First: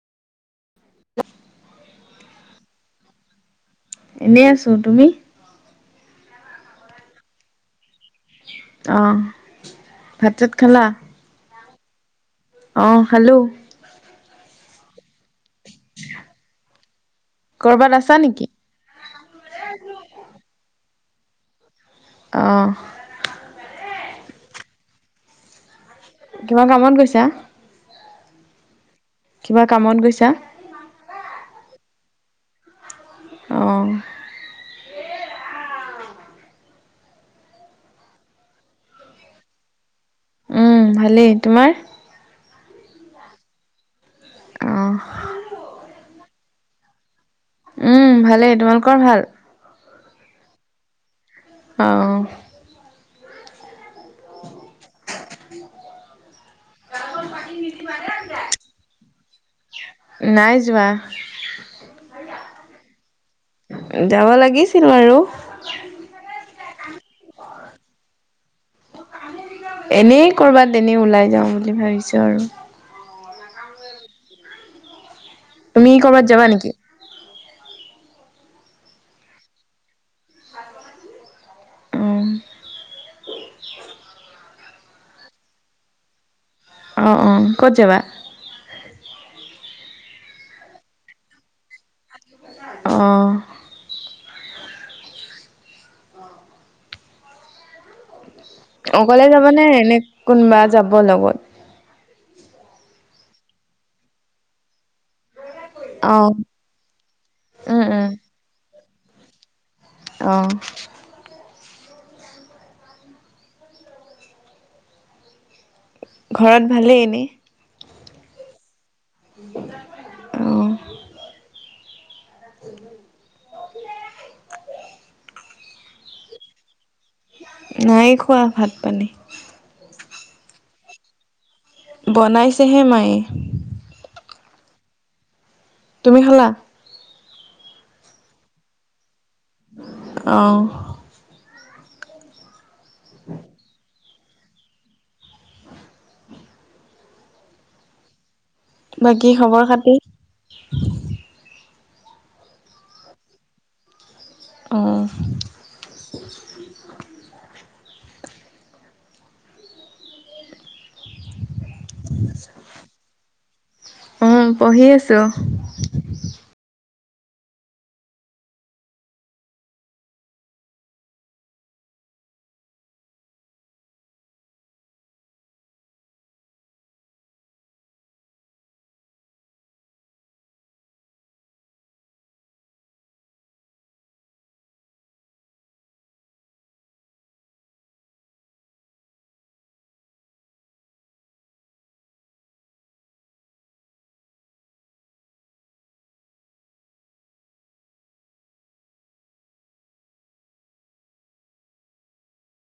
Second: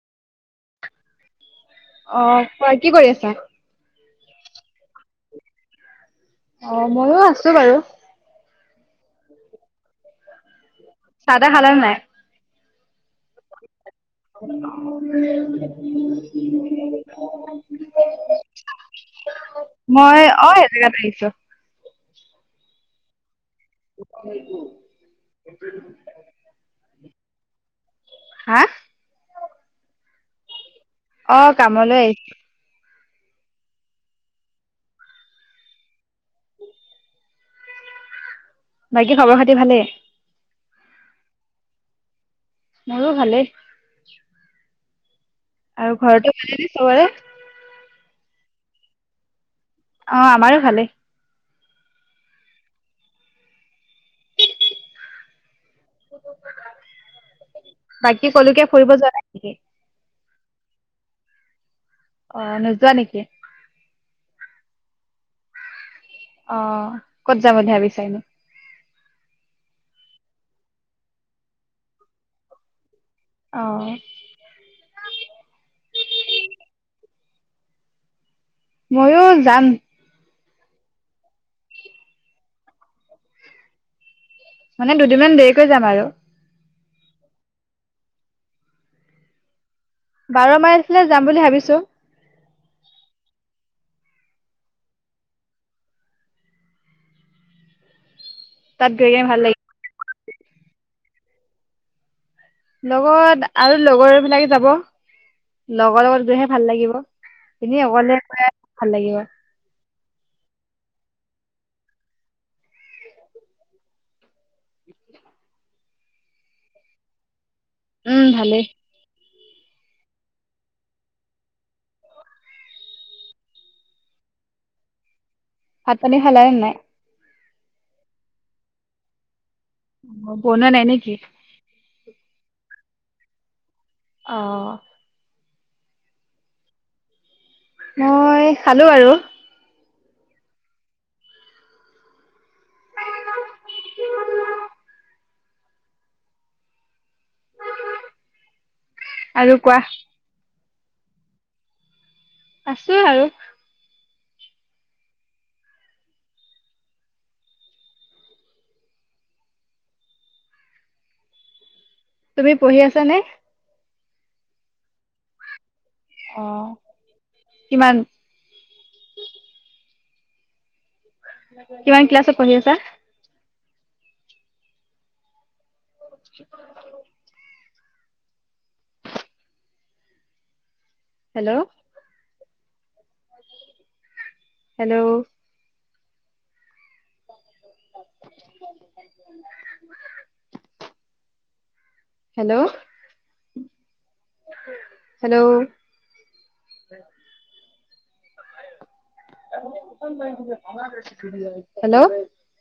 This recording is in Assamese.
অ কোৱা কি কৰি আছা? এনেই আছো তুমি? অ মইও আছোঁ বাৰু। অ ভাত চাত খালা? চাহ তা খালে নে নাই? অহঁ খালো। [inaudible] কৰ'বাত আছা নেকি [unintelligible] মই অ এজেগাত আহিছোঁ। অহঁ। থোপা কৰিছো। কিবা কামত গৈছা? হাঁ? কিবা কামত গৈছা? অ কামলৈ আহিছো। অ'। বাকী খবৰ খাতি ভালেই? উ ভালেই তোমাৰ। মোৰো ভালেই। অ'। আৰু ঘৰতো ভালেই নে চবৰে? উম ভালেই, তোমালোকৰ ভাল? অ', আমাৰো ভালেই। অ'। বাকী কলকীয়া ফুৰিব যোৱা নাই নেকি? নাই যোৱা। অ', নোযোৱা নেকি? ভাবিছিলো আৰু। অ', কত যাব এনো ভাবিচা? এনেই কৰবাত এনেই ওলাই যাওঁ বুলি ভাবিছো আৰু। অ'। তুমি কৰৰবাত যাবা নেকি? ময়ো যাম। অম [unintelligible] মানে দুদিনমান দেৰিকৈ যাম আৰু। অ', অ', ক'ত যাবা? বাৰ মাইল ফালে যাম বুলি ভাবিছো। অ'। তাত গৈ অকলে কিনে ভাল যাব লাগিব। নে এনে কোনোবা যাব লগত? লগত আৰু লগৰবিলাকে যাব। লগৰ অঁ লগত গৈহে ভাল লাগিব উম এনেই উম অকলে গৈ ভাল লাগিব। অ'। [unintelligible] ঘৰত ভালেই এনেই। উম ভালেই। অ'। [unintelligible] ভাত পানী খালা নে নাই? নাই খোৱা ভাত পানী। বনুৱা নাই নেকি? বনাইছেহে মায়ে। অ'। তুমি খালা? মই খালো আৰু। অ'। [unintelligible] বাকী আৰু খবৰ কোৱা? খাতি? আছো আৰু। অ'। তুমি পঢ়ি আছ নে? অ', পঢ়ি আছো। অ কিমান? কিমান ক্লাছত পঢ়ি আছা? [unintelligible] Hello hello [unintelligible] hello hello hello